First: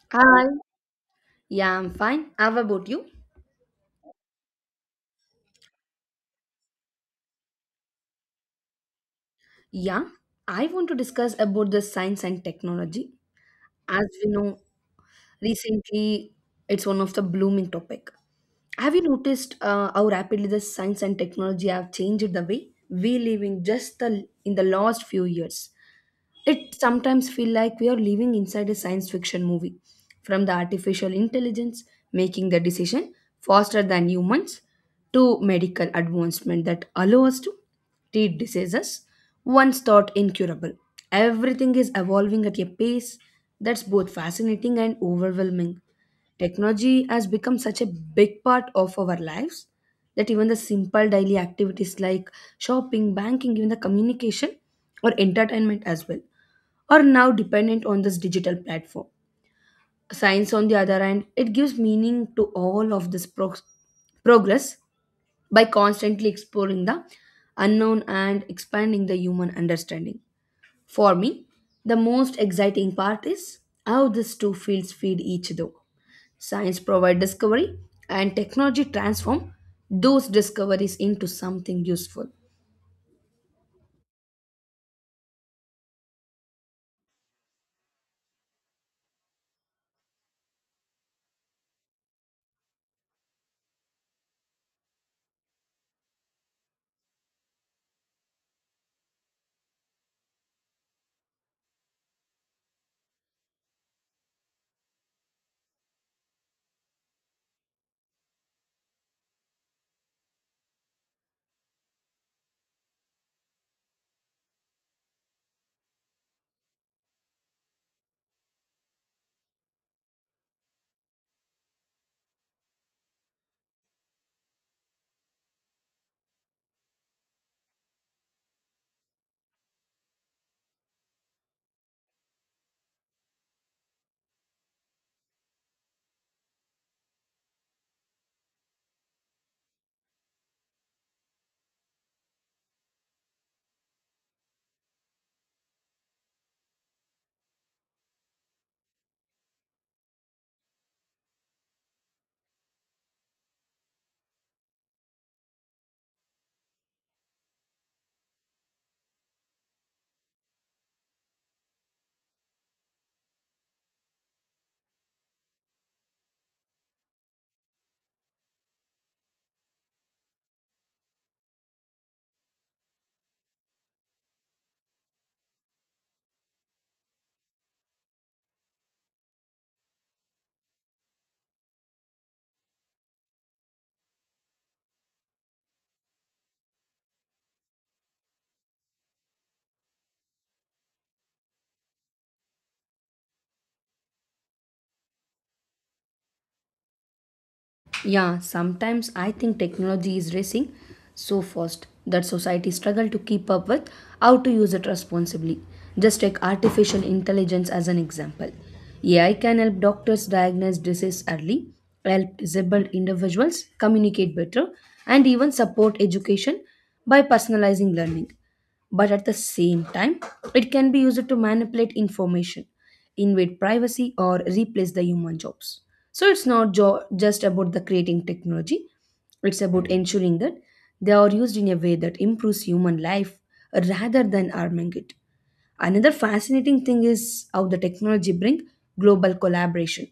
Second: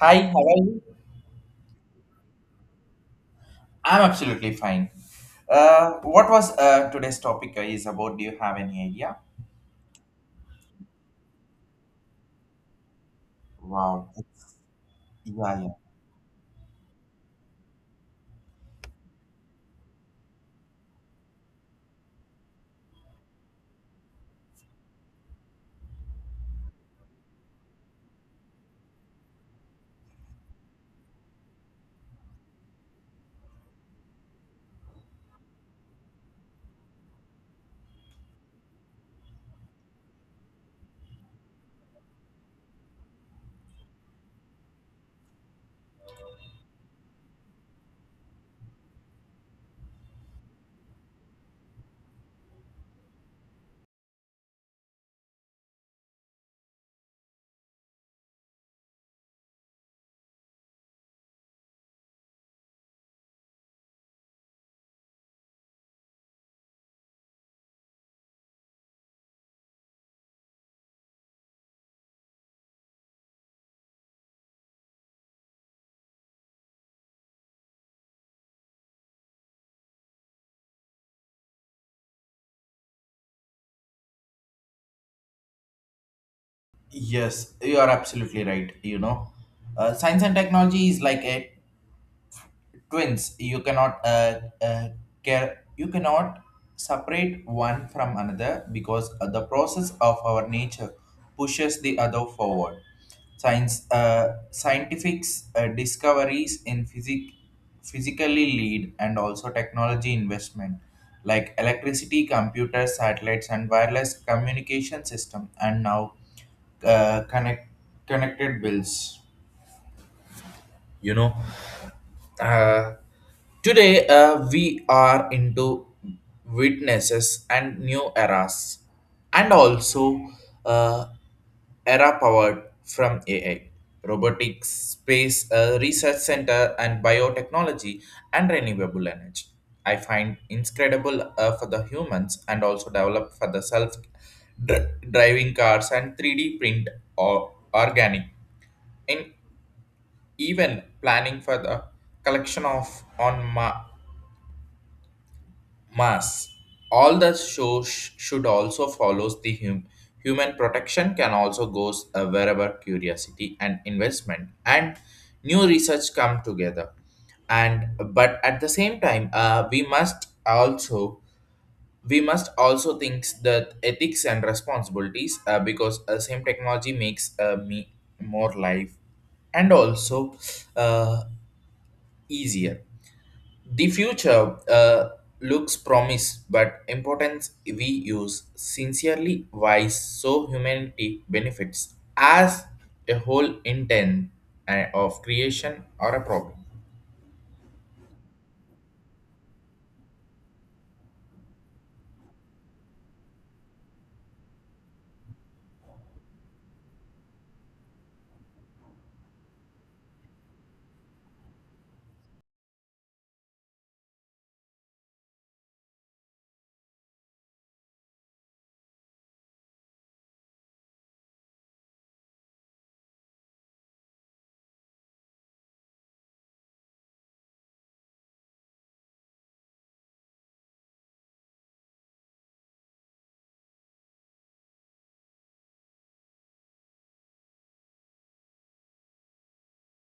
Hi, how Hi. are you? Yeah, I'm fine. How about you? I'm absolutely fine. What was today's topic is about? Do you have any idea? Yeah, I want to discuss about the science and technology. Wow. As we know, Yeah, yeah. recently it's one of the blooming topic. Have you noticed how rapidly the science and technology have changed the way we live in just the in the last few years? It sometimes feel like we are living inside a science fiction movie, from the artificial intelligence making the decision faster than humans, to medical advancement that allow us to treat diseases once thought incurable. Everything is evolving at a pace that's both fascinating and overwhelming. Technology has become such a big part of our lives that even the simple daily activities like shopping, banking, even the communication or entertainment as well are now dependent on this digital platform. Science, on the other hand, it gives meaning to all of this progress by constantly exploring the unknown and expanding the human understanding. For me, the most exciting part is how these two fields feed each other. Science provides discovery and technology transforms those discoveries into something useful. Yes, you are absolutely right. You know, science and technology is like a twins you cannot care you cannot separate one from another because the process of our nature pushes the other forward science scientific discoveries in physically lead and also technology investment like electricity computers satellites and wireless communication system and now uh, connect connected bills you know uh, today, we are into witnesses and new eras, and also uh, era powered from AI, robotics, space research center, and biotechnology and renewable energy. I find incredible for the humans and also developed for the self driving cars and 3D print or organic in even planning for the collection of mass. All the shows should also follows the human protection can also goes wherever curiosity and investment and new research come together. And but at the same time, we must also think that ethics and responsibilities because same technology makes me more life and also uh, easier. The future looks promise, but importance we use sincerely wise so humanity benefits as a whole intent of creation or a problem. Yeah, sometimes I think technology is racing so fast that society struggle to keep up with how to use it responsibly. Just take artificial intelligence as an example. AI can help doctors diagnose disease early, help disabled individuals communicate better, and even support education by personalizing learning. But at the same time, it can be used to manipulate information, invade privacy, or replace the human jobs. So it's not just about the creating technology, it's about ensuring that they are used in a way that improves human life rather than harming it. Another fascinating thing is how the technology brings global collaboration.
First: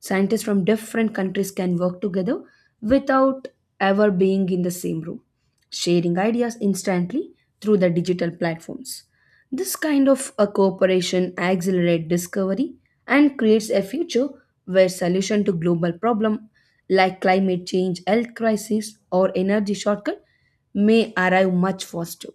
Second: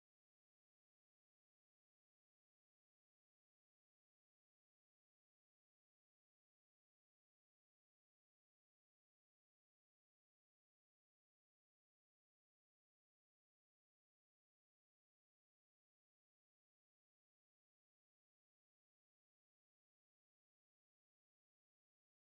Scientists from different countries can work together without ever being in the same room, sharing ideas instantly through the digital platforms. This kind of a cooperation accelerates discovery and creates a future where solution to global problem like climate change, health crisis or energy shortcut may arrive much faster.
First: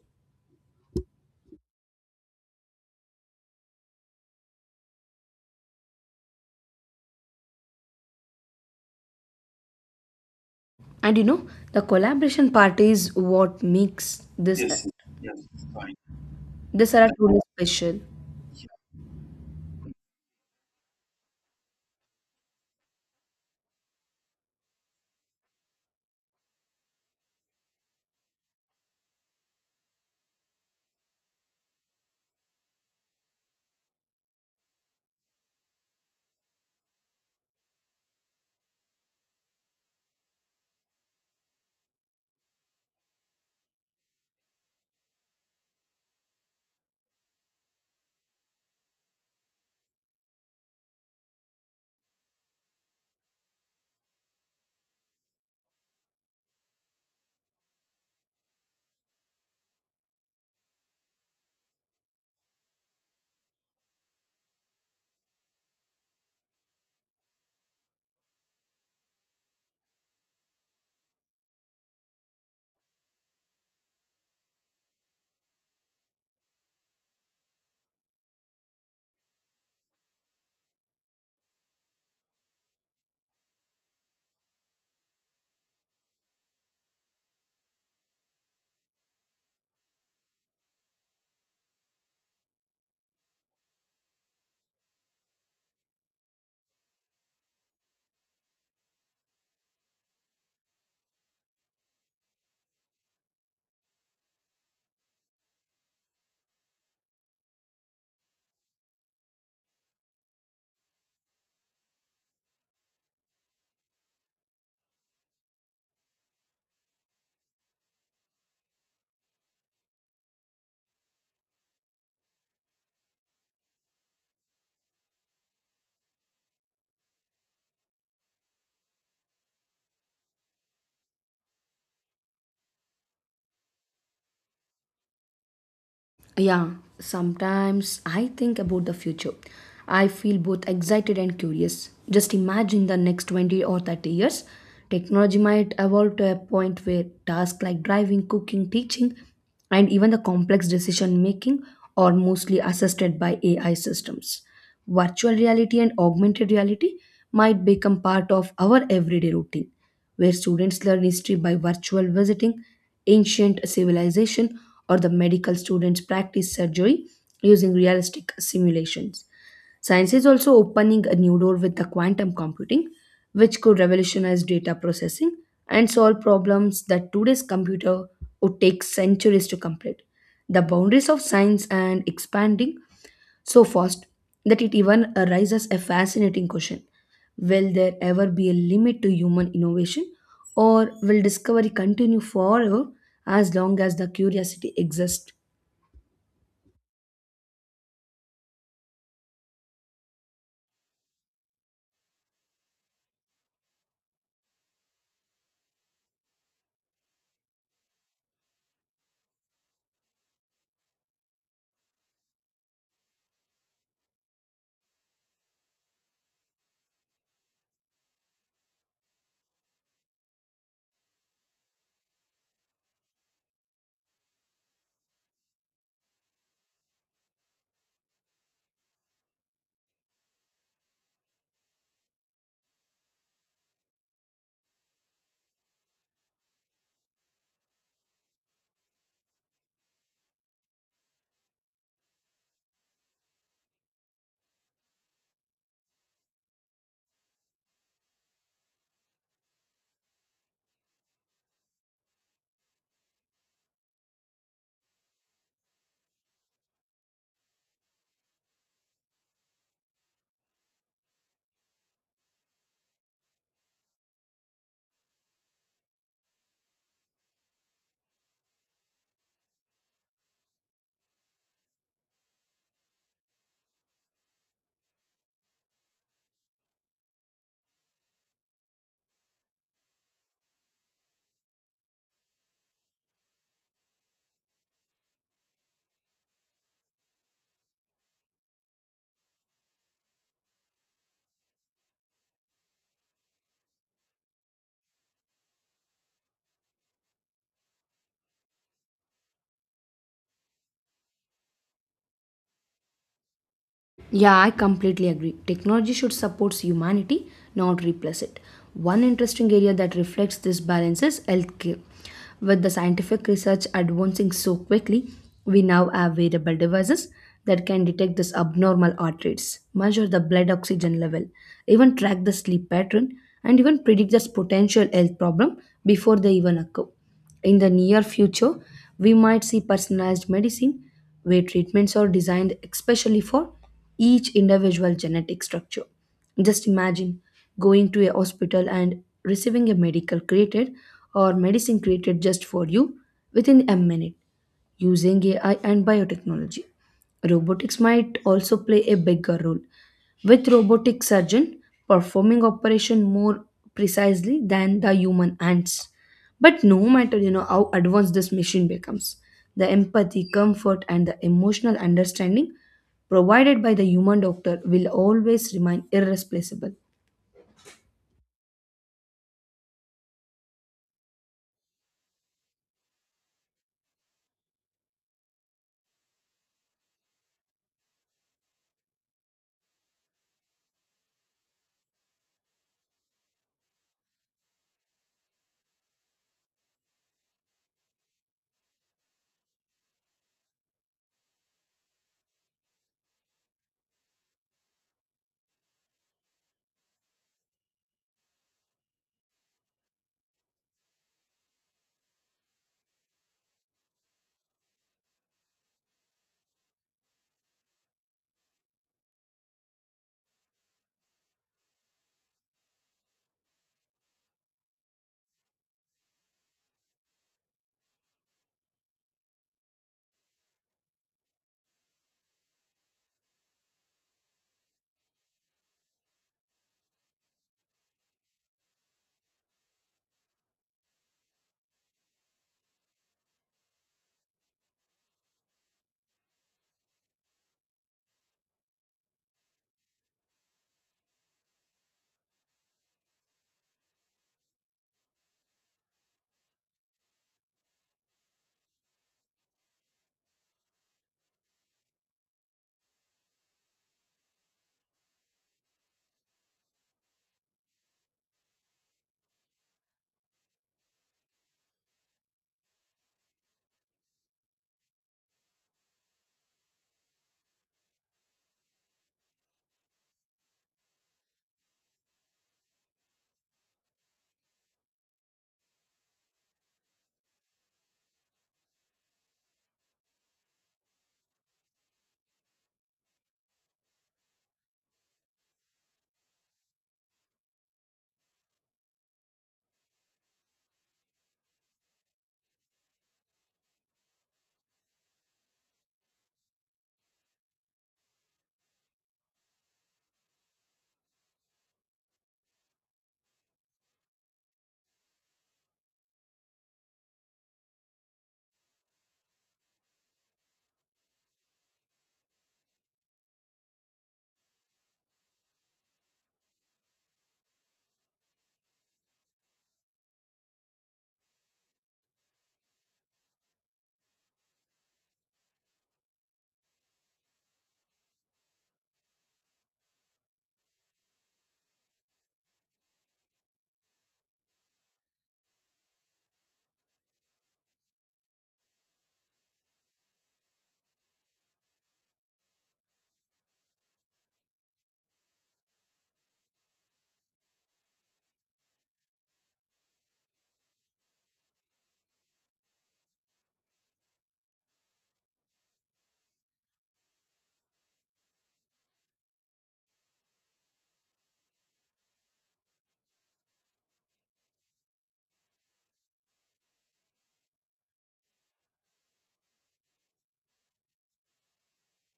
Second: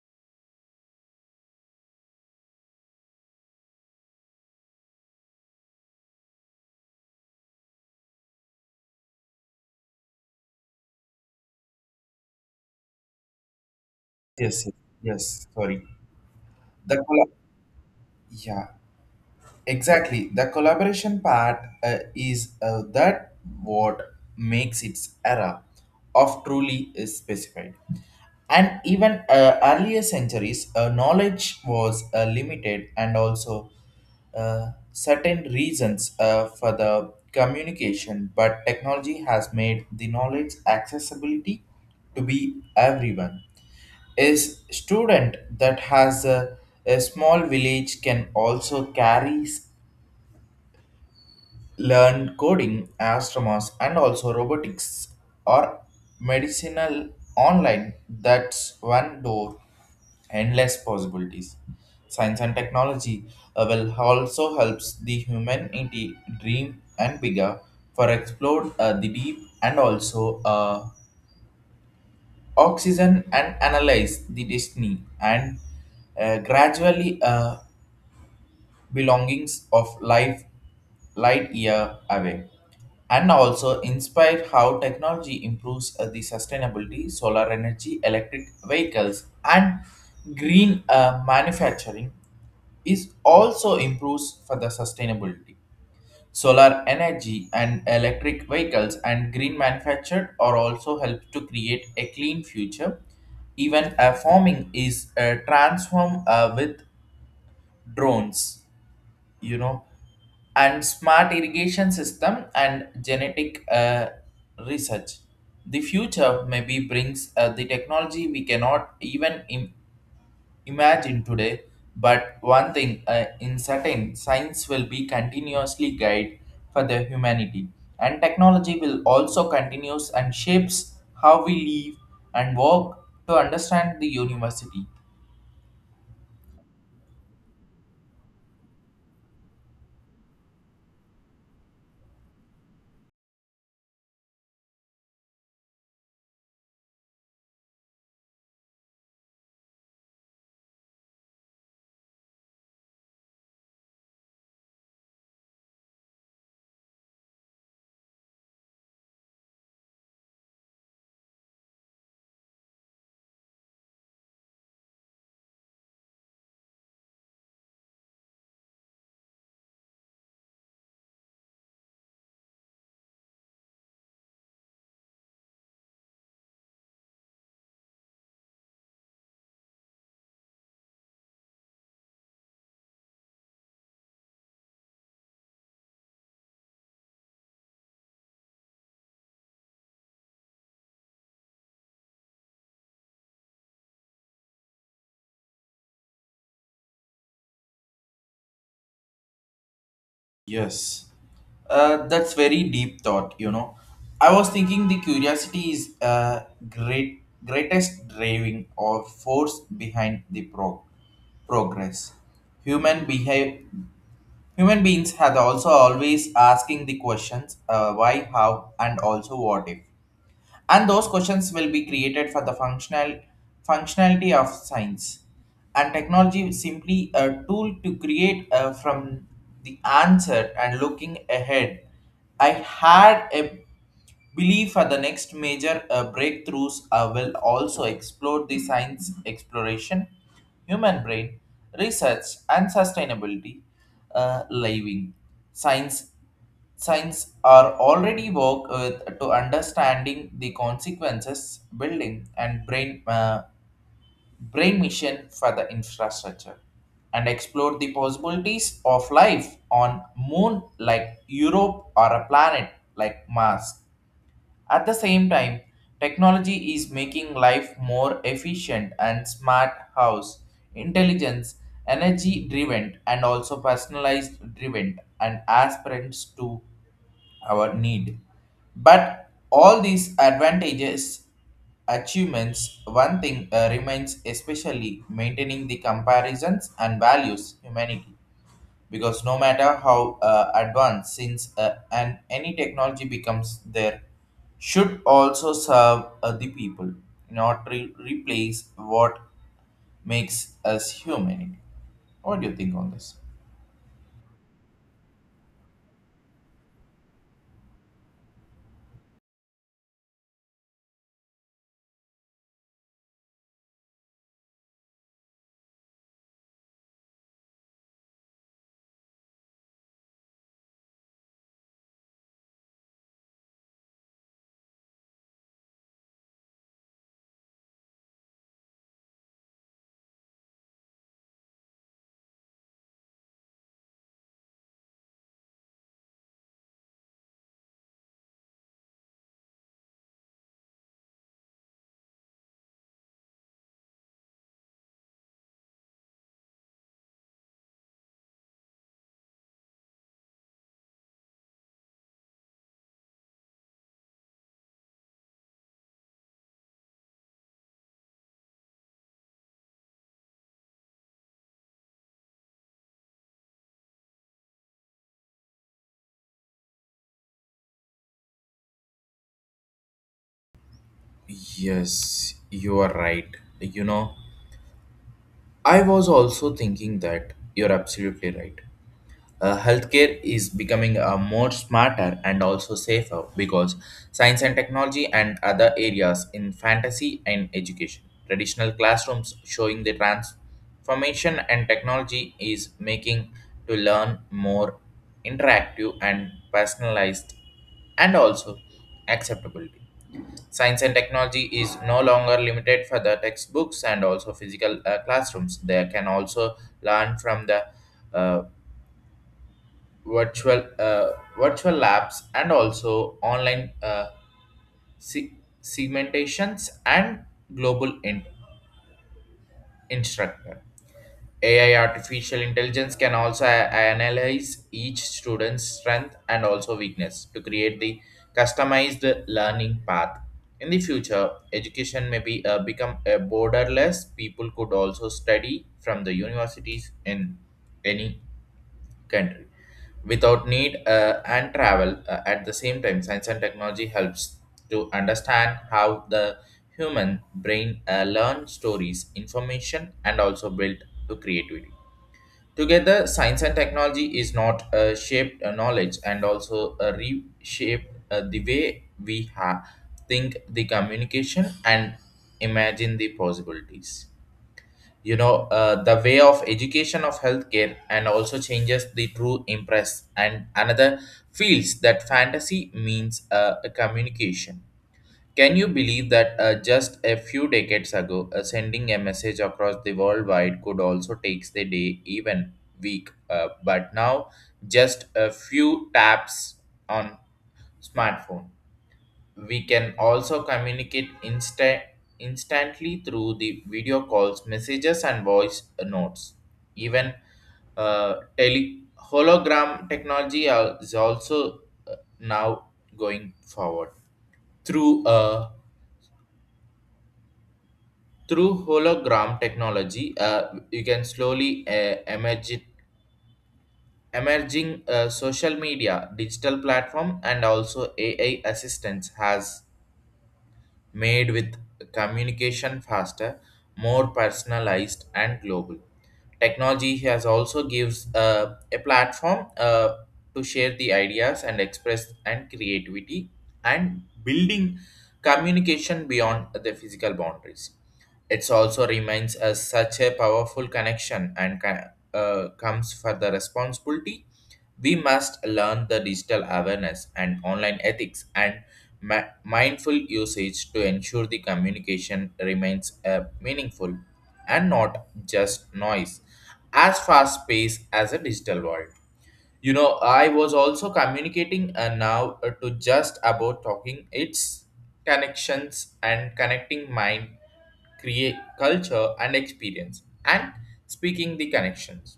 And you know, the collaboration part is what makes Yes, yes, this yes. Sorry, this the era colla- truly special. yeah, exactly. The collaboration part is that what makes its era of truly is specified. And even earlier centuries, knowledge was limited and also certain reasons for the communication, but technology has made the knowledge accessibility to be everyone. A student that has a small village can also carries learned coding, astronomers, and also robotics or medicinal online. That's one door, endless possibilities. Science and technology will also helps the humanity dream and bigger for explore the deep and also oxygen and analyze the destiny and gradually belongings of life light year away and also inspire how technology improves the sustainability solar energy electric vehicles and green manufacturing is also improves for the sustainability solar energy and electric vehicles and green manufactured are also help to create a clean future even farming is transformed with drones, you know, and smart irrigation system and genetic research. The future maybe brings the technology we cannot even imagine today, but one thing in certain science will be continuously guide for the humanity and technology will also continues and shapes how we live and work to understand the university. Yeah, sometimes I think about the future. I feel both excited and curious. Just imagine the next 20 or 30 years. Technology might evolve to a point where tasks like driving, cooking, teaching, and even the complex decision making are mostly assisted by AI systems. Virtual reality and augmented reality might become part of our everyday routine, where students learn history by virtual visiting ancient civilization, or the medical students practice surgery using realistic simulations. Science is also opening a new door with the quantum computing, which could revolutionize data processing and solve problems that today's computer would take centuries to complete. The boundaries of science and expanding so fast that it even raises a fascinating question. Will there ever be a limit to human innovation, or will discovery continue forever as long as the curiosity exists? Yes, that's very deep thought. You know, I was thinking the curiosity is uh, greatest driving or force behind the progress. Human behave human beings have also always asking the questions why, how, and also what if, and those questions will be created for the functionality of science and technology is simply a tool to create from the answer and looking ahead. I had a belief for the next major breakthroughs will also explore the science exploration human brain research and sustainability living science. Science are already work with to understanding the consequences, building and brain uh, mission for the infrastructure, and explore the possibilities of life on Moon like Europe or a planet like Mars. At the same time, technology is making life more efficient and smart. House intelligence, energy driven, and also personalized driven, and aspirants to our need. But all these advantages, achievements, one thing remains especially maintaining the comparisons and values humanity. Because no matter how advanced, since and any technology becomes there, should also serve the people, not replace what makes us human. What do you think on this? Yeah, I completely agree. Technology should support humanity, not replace it. One interesting area that reflects this balance is healthcare. With the scientific research advancing so quickly, we now have wearable devices that can detect this abnormal heart rates, measure the blood oxygen level, even track the sleep pattern, and even predict this potential health problem before they even occur. In the near future, we might see personalized medicine where treatments are designed especially for each individual genetic structure. Just imagine going to a hospital and receiving a medical created or medicine created just for you within a minute using AI and biotechnology. Robotics might also play a bigger role, with robotic surgeon performing operation more precisely than the human hands. But no matter how advanced this machine becomes, the empathy, comfort, and the emotional understanding provided by the human doctor will always remain irreplaceable. Yes, you are right. You know, I was also thinking that you're absolutely right. Healthcare is becoming more smarter and also safer because science and technology and other areas in fantasy and education. Traditional classrooms showing the transformation and technology is making to learn more interactive and personalized and also acceptability. Science and technology is no longer limited for the textbooks and also physical classrooms. They can also learn from the uh, uh, virtual labs and also online se- segmentations and global instructor. AI artificial intelligence can also analyze each student's strength and also weakness to create the customized learning path. In the future, education may be become a borderless. People could also study from the universities in any country without need and travel. At the same time, science and technology helps to understand how the human brain learn stories, information, and also build to creativity. Together, science and technology is not shaped knowledge and also reshaped the way we think the communication and imagine the possibilities. You know, the way of education of healthcare and also changes the true impress and another feels that fantasy means a communication. Can you believe that just a few decades ago, sending a message across the worldwide could also take the day, even week? But now, just a few taps on smartphone, we can also communicate instantly through the video calls, messages, and voice notes. Even tele hologram technology is also now going forward through a. Through hologram technology, you can slowly emerging social media, digital platform, and also AI assistance has made with communication faster, more personalized, and global. Technology has also gives a platform to share the ideas and express and creativity and building communication beyond the physical boundaries. It also reminds us such a powerful connection and comes for the responsibility. We must learn the digital awareness and online ethics and mindful usage to ensure the communication remains meaningful and not just noise as fast paced as a digital world. You know, I was also communicating and now to just about talking its connections and connecting mind create culture and experience and speaking the connections.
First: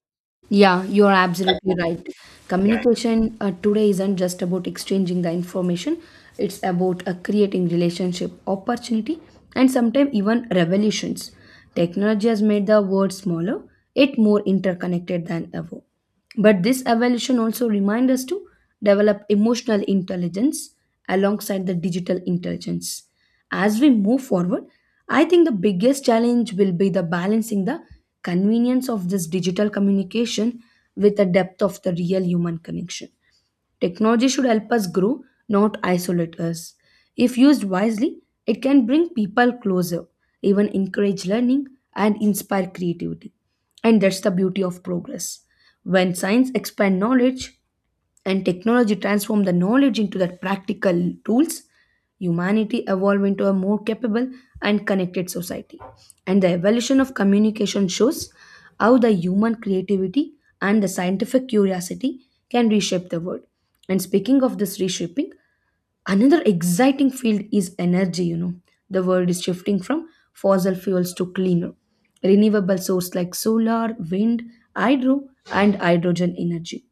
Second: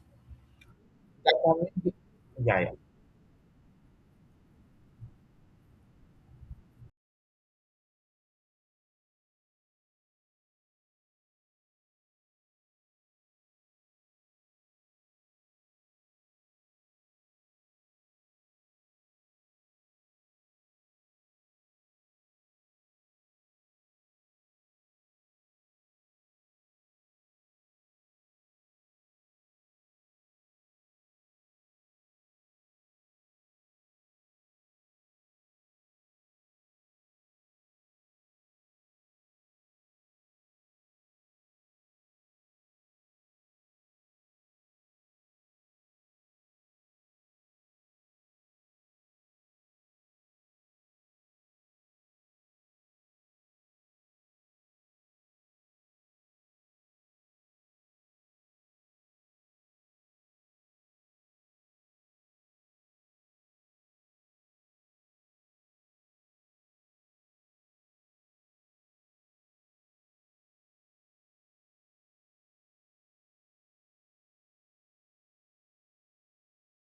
Yeah, you're absolutely right. Yeah. Yeah, yeah. Communication today isn't just about exchanging the information, it's about creating relationship, opportunity, and sometimes even revolutions. Technology has made the world smaller, yet more interconnected than ever. But this evolution also reminds us to develop emotional intelligence alongside the digital intelligence. As we move forward, I think the biggest challenge will be the balancing the convenience of this digital communication with the depth of the real human connection. Technology should help us grow, not isolate us. If used wisely, it can bring people closer, even encourage learning and inspire creativity. And that's the beauty of progress. When science expand knowledge and technology transform the knowledge into the practical tools, humanity evolved into a more capable and connected society. And the evolution of communication shows how the human creativity and the scientific curiosity can reshape the world. And speaking of this reshaping, another exciting field is energy, you know. The world is shifting from fossil fuels to cleaner, renewable sources like solar, wind, hydro, and hydrogen energy.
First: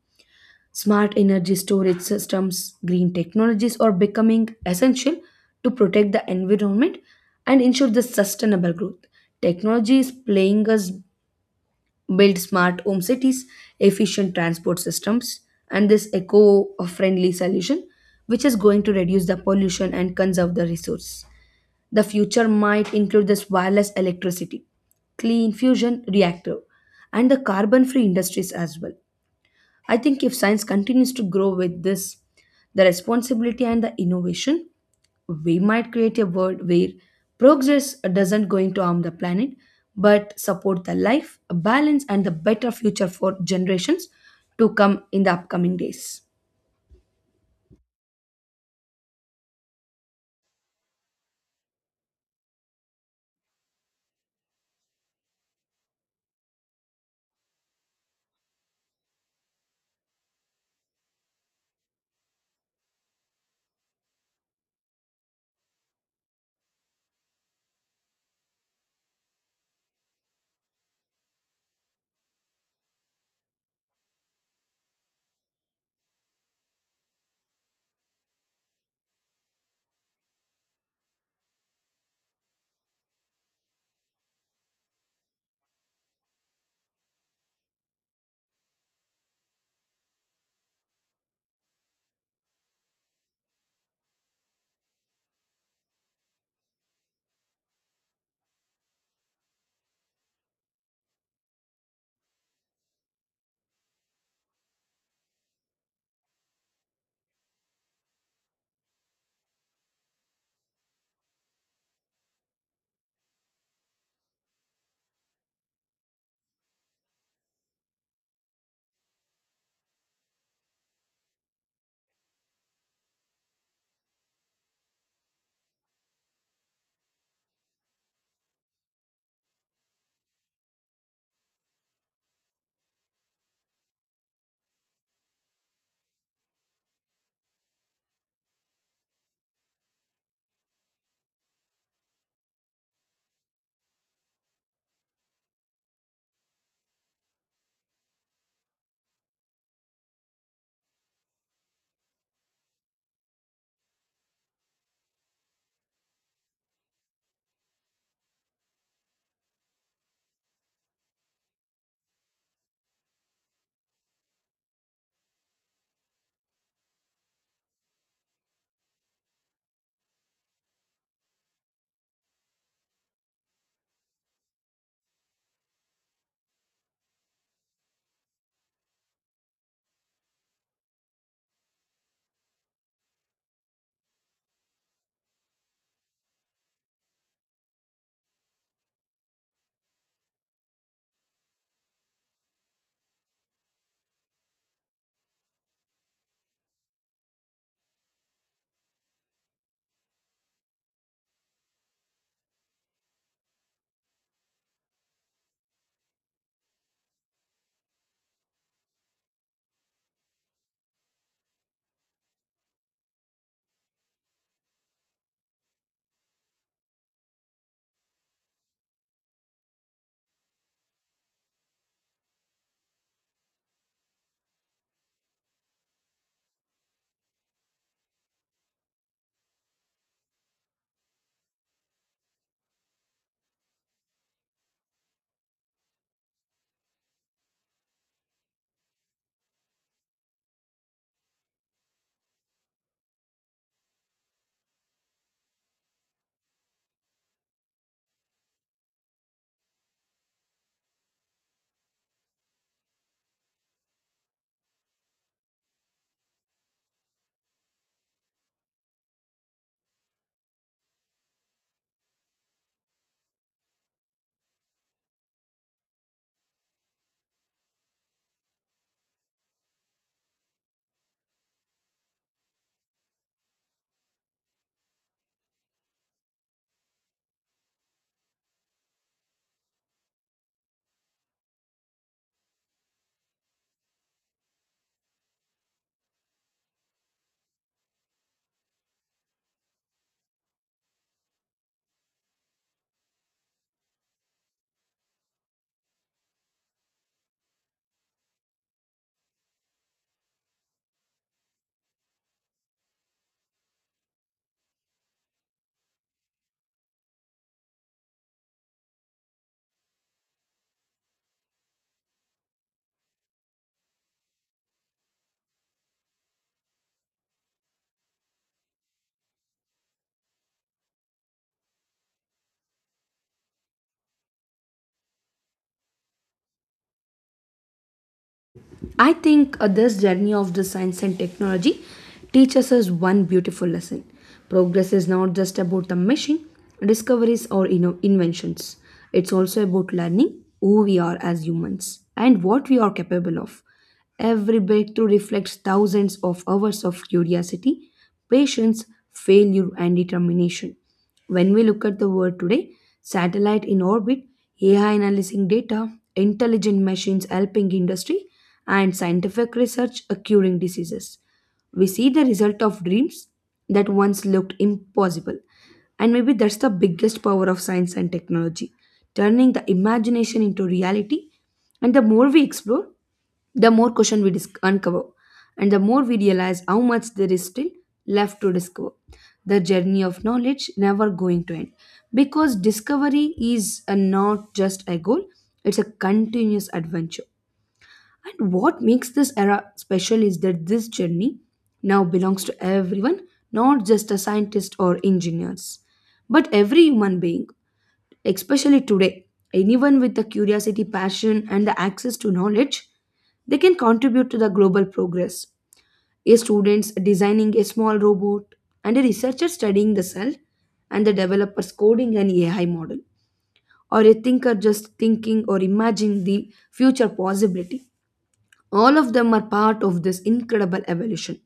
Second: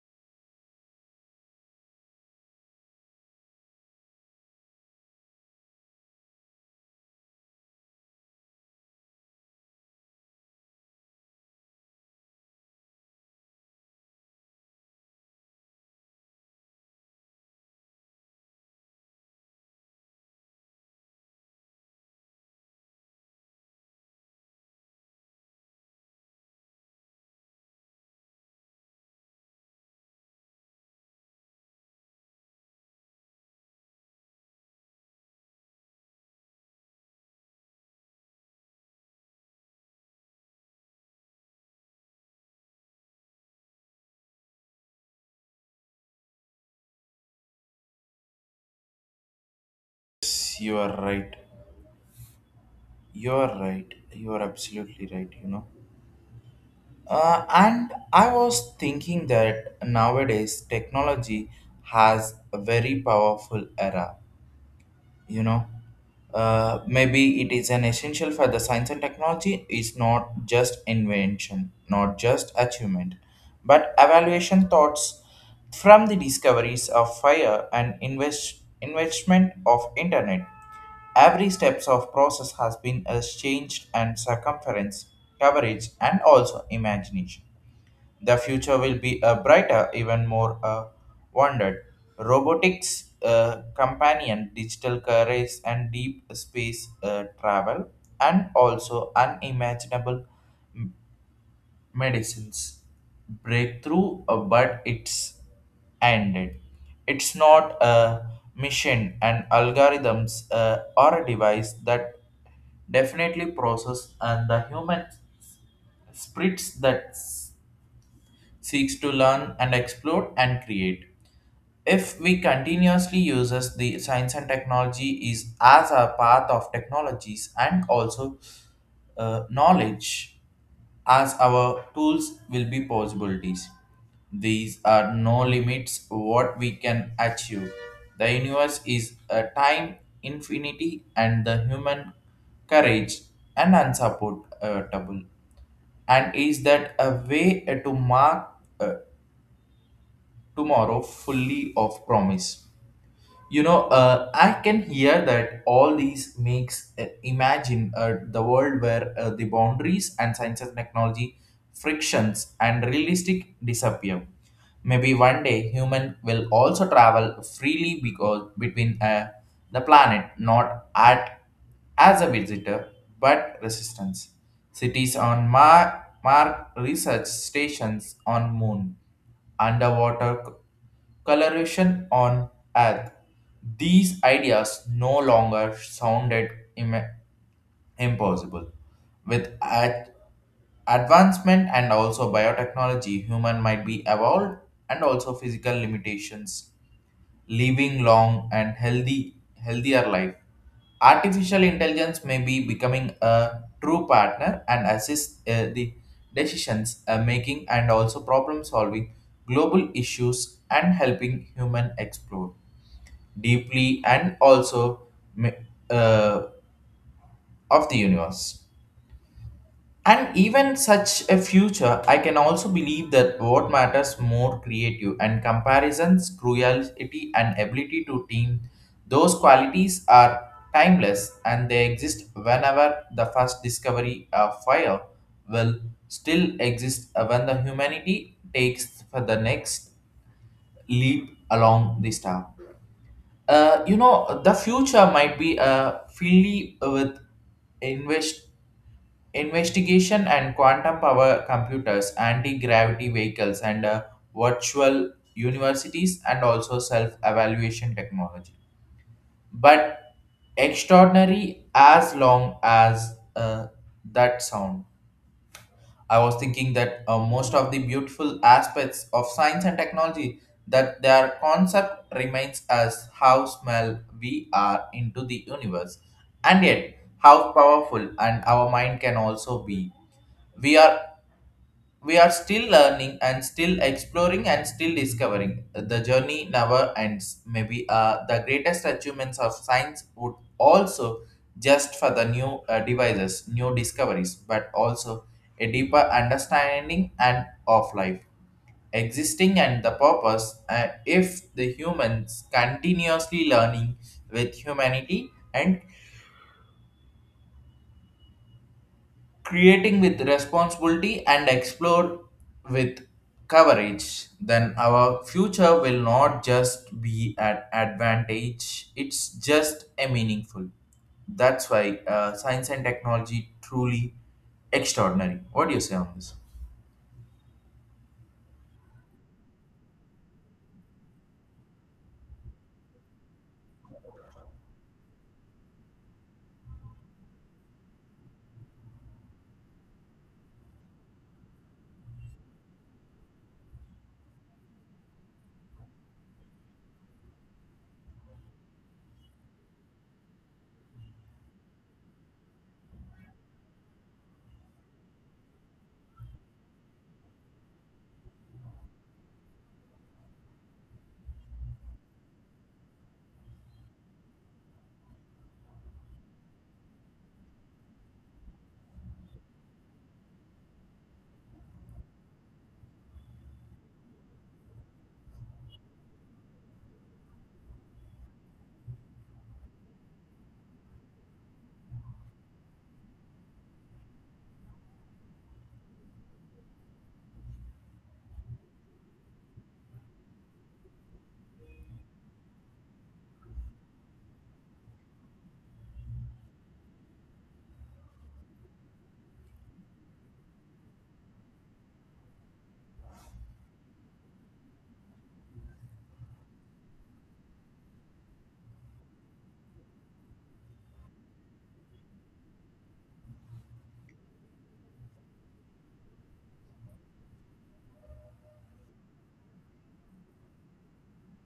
Smart energy storage systems, green technologies are becoming essential to protect the environment and ensure the sustainable growth. Technology is playing us build smart home cities, efficient transport systems, and this eco-friendly solution, which is going to reduce the pollution and conserve the resource. The future might include this wireless electricity, clean fusion reactor, and the carbon-free industries as well. I think if science continues to grow with this, the responsibility and the innovation, we might create a world where progress doesn't going to harm the planet but support the life, balance and the better future for generations to come in the upcoming days. Yes, you are right. You are right. You are absolutely right, you know. And I was thinking that nowadays technology has a very powerful era. You know, maybe it is an essential for the science and technology is not just invention not just achievement but evaluation thoughts from the discoveries of fire and investment of internet. Every steps of process has been as changed and circumference coverage and also imagination. The future will be a brighter, even more wondered. Robotics, companion, digital careers, and deep space travel, and also unimaginable medicines. Breakthrough, but it's ended. It's not a machine and algorithms or a device that definitely process and the human spirits that seeks to learn and explore and create. If we continuously uses the science and technology is as a path of technologies and also knowledge as our tools will be possibilities. These are no limits what we can achieve. The universe is a time infinity and the human courage and unsupportable. And is that a way to mark uh, tomorrow fully of promise. You know, I can hear that all these makes imagine the world where the boundaries and science and technology frictions and realistic disappear. Maybe one day human will also travel freely because between the planet, not at as a visitor but resistance. Cities on Mars, research stations on Moon underwater coloration on Earth. These ideas no longer sounded im- impossible. With advancement and also biotechnology, human might be evolved and also physical limitations living long and healthy healthier life. Artificial intelligence may be becoming a true partner and assist the decisions making and also problem solving global issues and helping human explore deeply and also ma- uh, of the universe. And even such a future, I can also believe that what matters more creative and comparisons, cruelty, and ability to team, those qualities are timeless and they exist whenever the first discovery of fire will still exist when the humanity takes for the next leap along the star. You know, the future might be filled with invest investigation and quantum power computers, anti gravity vehicles, and virtual universities, and also self evaluation technology. But extraordinary as long as that sound. I was thinking that most of the beautiful aspects of science and technology that their concept remains as how small we are into the universe, and yet how powerful and our mind can also be. We are we are still learning and still exploring and still discovering. The journey never ends. Maybe the greatest achievements of science would also just for the new devices, new discoveries, but also a deeper understanding and of life existing and the purpose if the humans continuously learning with humanity and creating with responsibility and explore with coverage, then our future will not just be an advantage, it's just a meaningful. That's why science and technology truly extraordinary. What do you say on this? I think this journey of the science and technology teaches us one beautiful lesson. Progress is not just about the machine, discoveries or you know, inventions. It's also about learning who we are as humans and what we are capable of. Every breakthrough reflects thousands of hours of curiosity, patience, failure, and determination. When we look at the world today, satellite in orbit, AI analyzing data, intelligent machines helping industry, and scientific research curing diseases. We see the result of dreams that once looked impossible. And maybe that's the biggest power of science and technology, turning the imagination into reality. And the more we explore, the more question we uncover, and the more we realize how much there is still left to discover. The journey of knowledge never going to end because discovery is a not just a goal, it's a continuous adventure. And what makes this era special is that this journey now belongs to everyone, not just a scientist or engineers, but every human being. Especially today, anyone with the curiosity, passion, and the access to knowledge, they can contribute to the global progress. A student designing a small robot, and a researcher studying the cell, and the developers coding an AI model, or a thinker just thinking or imagining the future possibility. All of them are part of this incredible evolution.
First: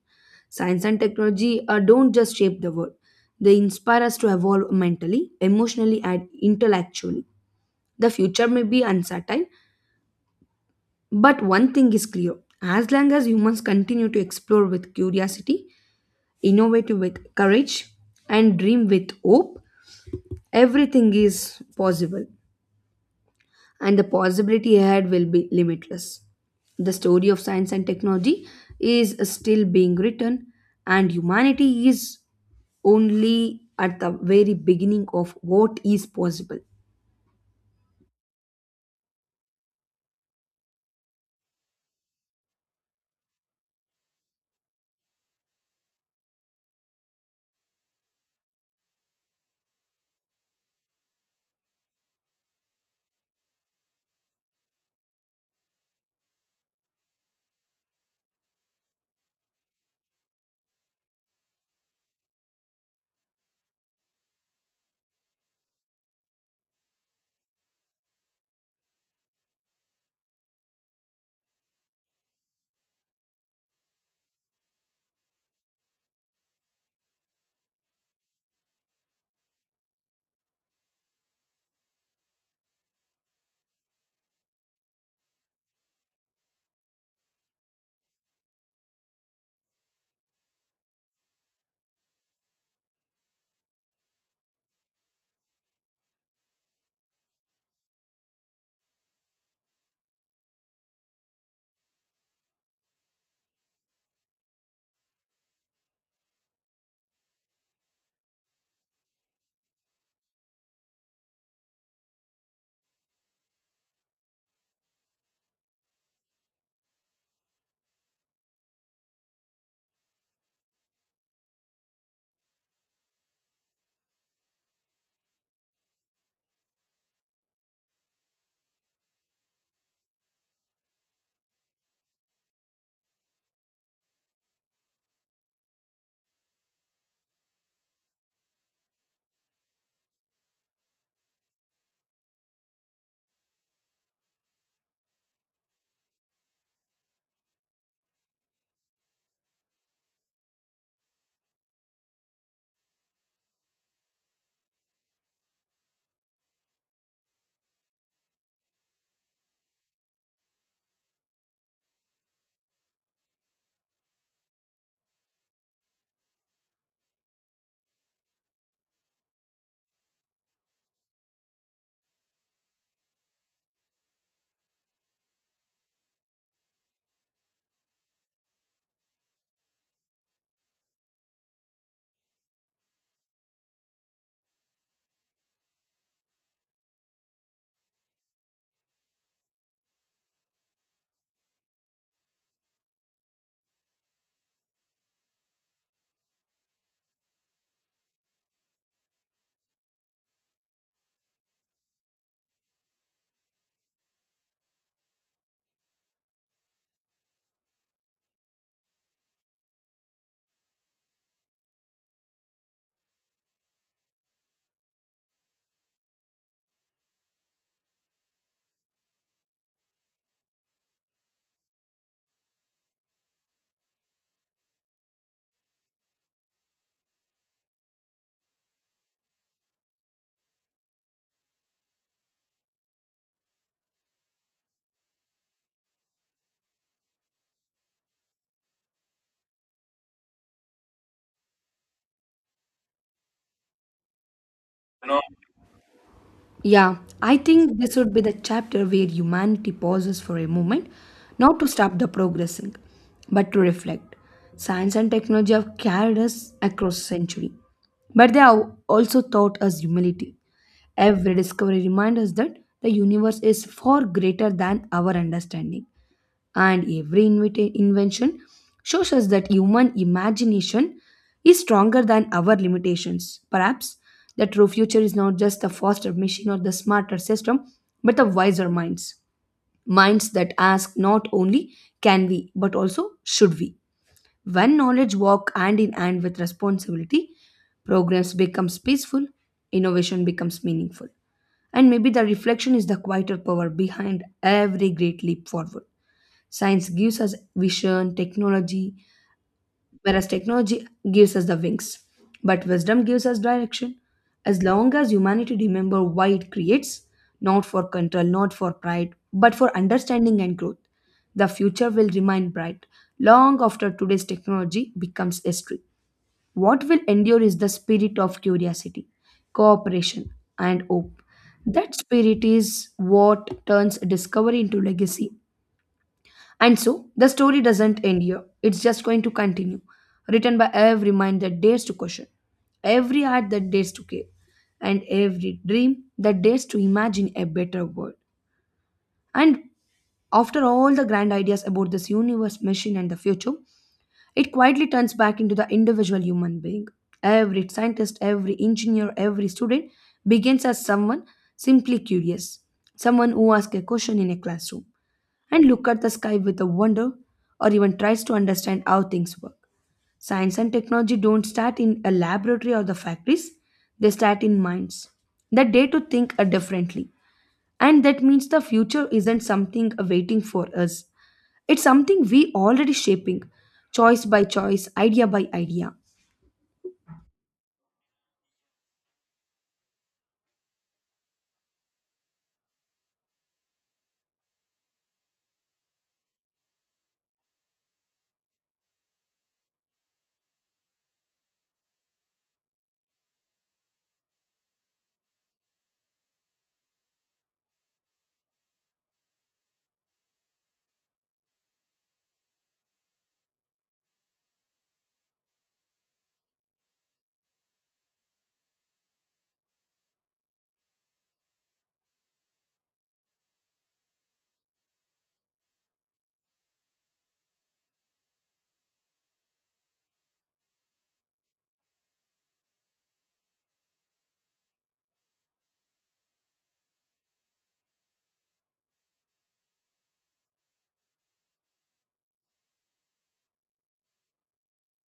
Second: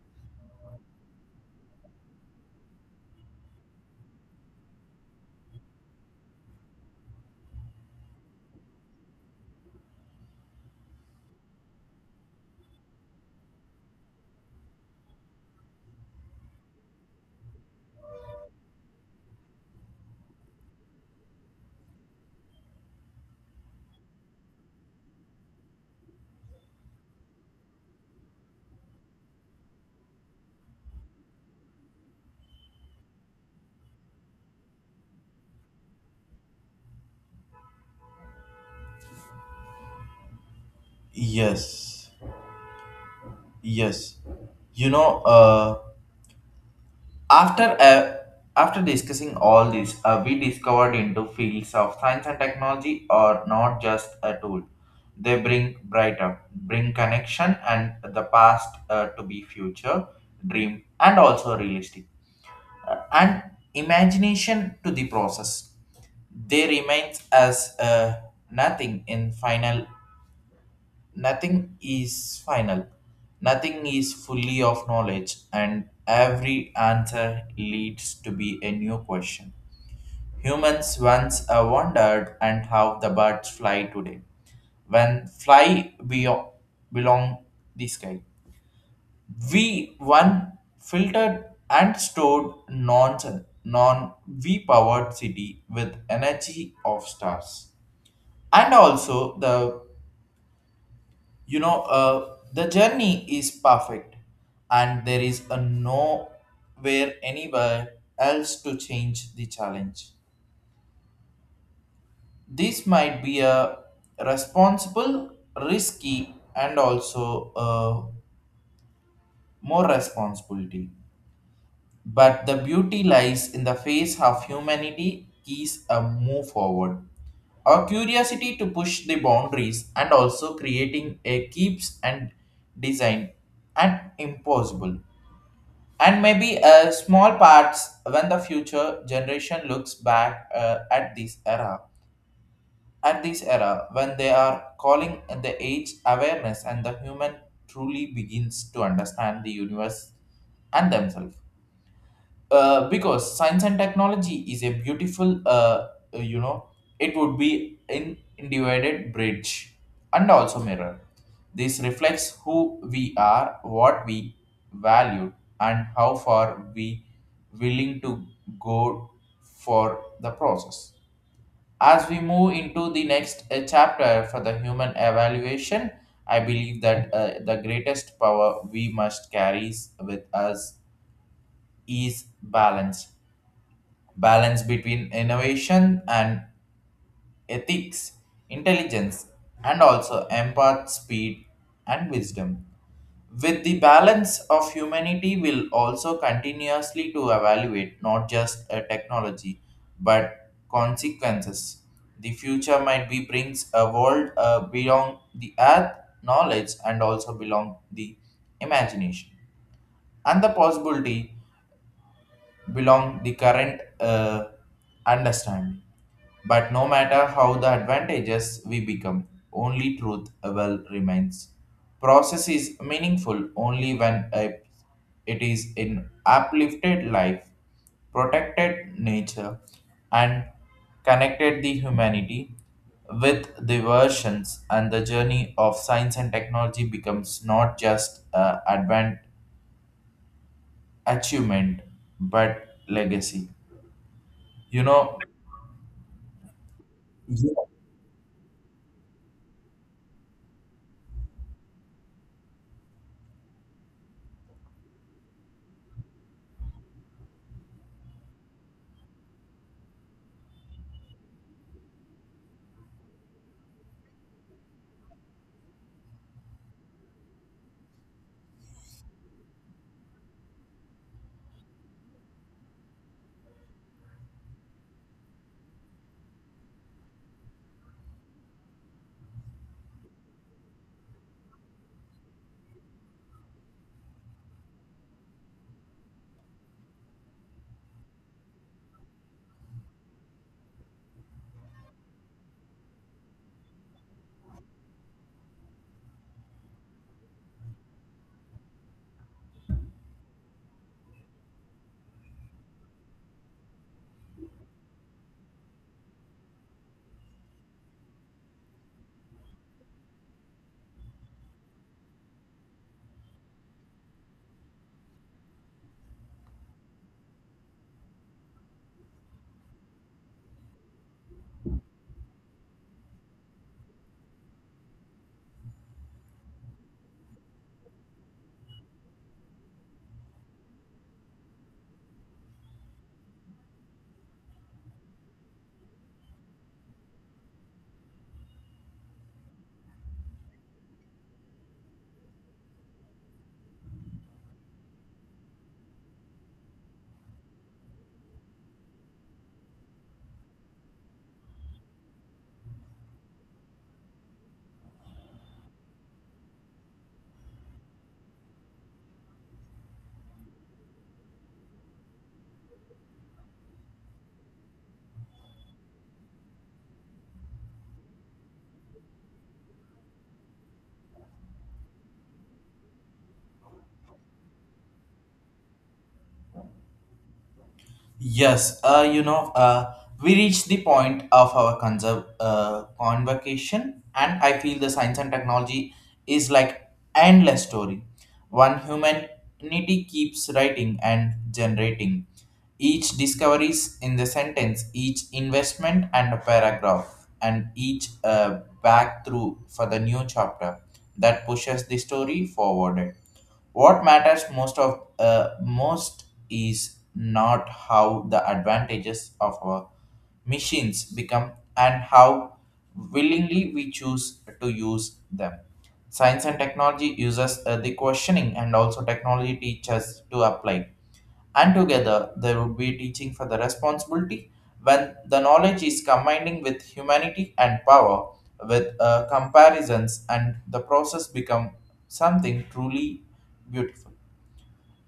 Science and technology don't just shape the world, they inspire us to evolve mentally, emotionally, and intellectually. The future may be uncertain, but one thing is clear: as long as humans continue to explore with curiosity, innovate with courage, and dream with hope, everything is possible, and the possibility ahead will be limitless. The story of science and technology is still being written, and humanity is only at the very beginning of what is possible. Yes, yes. You know, uh, After uh, after discussing all this, we discovered into fields of science and technology are not just a tool. They bring brighter, bring connection and the past to be future, dream and also realistic, and imagination to the process. They remains as nothing in final nothing is final nothing is fully of knowledge, and every answer leads to be a new question. Humans once wondered and how the birds fly today, when fly beyond, belong the sky, we one filtered and stored non v powered city with energy of stars, and also the the journey is perfect, and there is a nowhere anywhere else to change the challenge. This might be a responsible, risky, and also more responsibility, but the beauty lies in the face of humanity is a move forward, our curiosity to push the boundaries and also creating a keeps and design and impossible. And maybe small parts when the future generation looks back at this era when they are calling the age awareness, and the human truly begins to understand the universe and themselves, because science and technology is a beautiful uh, you know it would be in divided bridge and also mirror. This reflects who we are, what we value, and how far we willing to go for the process. As we move into the next chapter for the human evaluation, I believe that the greatest power we must carry with us is balance. Balance between innovation and ethics, intelligence, and also empath speed and wisdom. With the balance of humanity will also continuously to evaluate not just a technology but consequences. The future might be brings a world beyond the earth knowledge and also belong the imagination and the possibility belong the current understanding. But no matter how the advantages we become, only truth will remains. Process is meaningful only when it is in uplifted life, protected nature, and connected the humanity with the versions, and the journey of science and technology becomes not just advent achievement but legacy. You know, Yeah, I y- think this would be the chapter where humanity pauses for a moment, not to stop the progressing, but to reflect. Science and technology have carried us across century, but they have also taught us humility. Every discovery reminds us that the universe is far greater than our understanding, and every invention shows us that human imagination is stronger than our limitations. Perhaps the true future is not just the faster machine or the smarter system, but the wiser minds. Minds that ask not only can we, but also should we. When knowledge walk hand in hand with responsibility, progress becomes peaceful, innovation becomes meaningful. And maybe the reflection is the quieter power behind every great leap forward. Science gives us vision, technology, whereas technology gives us the wings. But wisdom gives us direction. As long as humanity remember why it creates, not for control, not for pride, but for understanding and growth, the future will remain bright long after today's technology becomes history. What will endure is the spirit of curiosity, cooperation, and hope. That spirit is what turns discovery into legacy, and so, the story doesn't end here. It's just going to continue, written by every mind that dares to question, every heart that dares to care, and every dream that dares to imagine a better world. And after all the grand ideas about this universe, machine, and the future, it quietly turns back into the individual human being. Every scientist, every engineer, every student begins as someone simply curious, someone who asks a question in a classroom and look at the sky with a wonder, or even tries to understand how things work. Science and technology don't start in a laboratory or the factories, they start in minds. That day to think differently. And that means the future isn't something waiting for us. It's something we already shaping, choice by choice, idea by idea. yes, we reached the point of our convocation, and I feel the science and technology is like endless story. One humanity keeps writing and generating each discoveries in the sentence, each investment and a paragraph, and each back through for the new chapter that pushes the story forward. What matters most is not how the advantages of our machines become and how willingly we choose to use them. Science and technology uses the questioning, and also technology teaches to apply, and together they would be teaching for the responsibility. When the knowledge is combining with humanity and power with comparisons, and the process become something truly beautiful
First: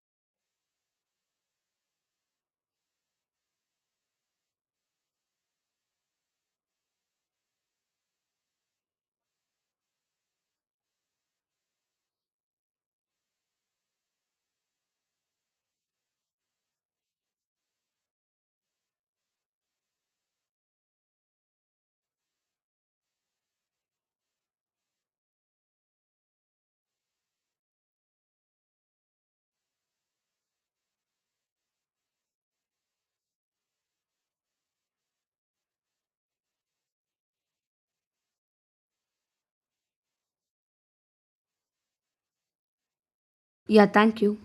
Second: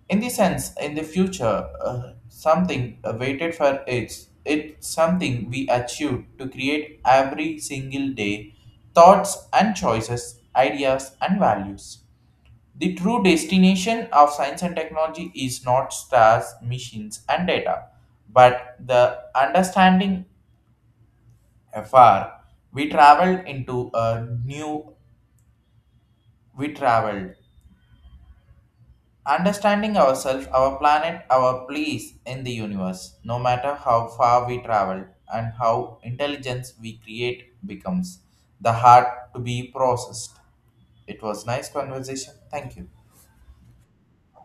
in the sense. In the future something waited for its, it something we achieve to create every single day, thoughts and choices, ideas and values. The true destination of science and technology is not stars, machines, and data, but the understanding. Afar we traveled into a new, we traveled understanding ourselves, our planet, our place in the universe. No matter how far we travel and how intelligence we create becomes the heart to be processed. It was nice conversation, thank you. Yeah, thank you.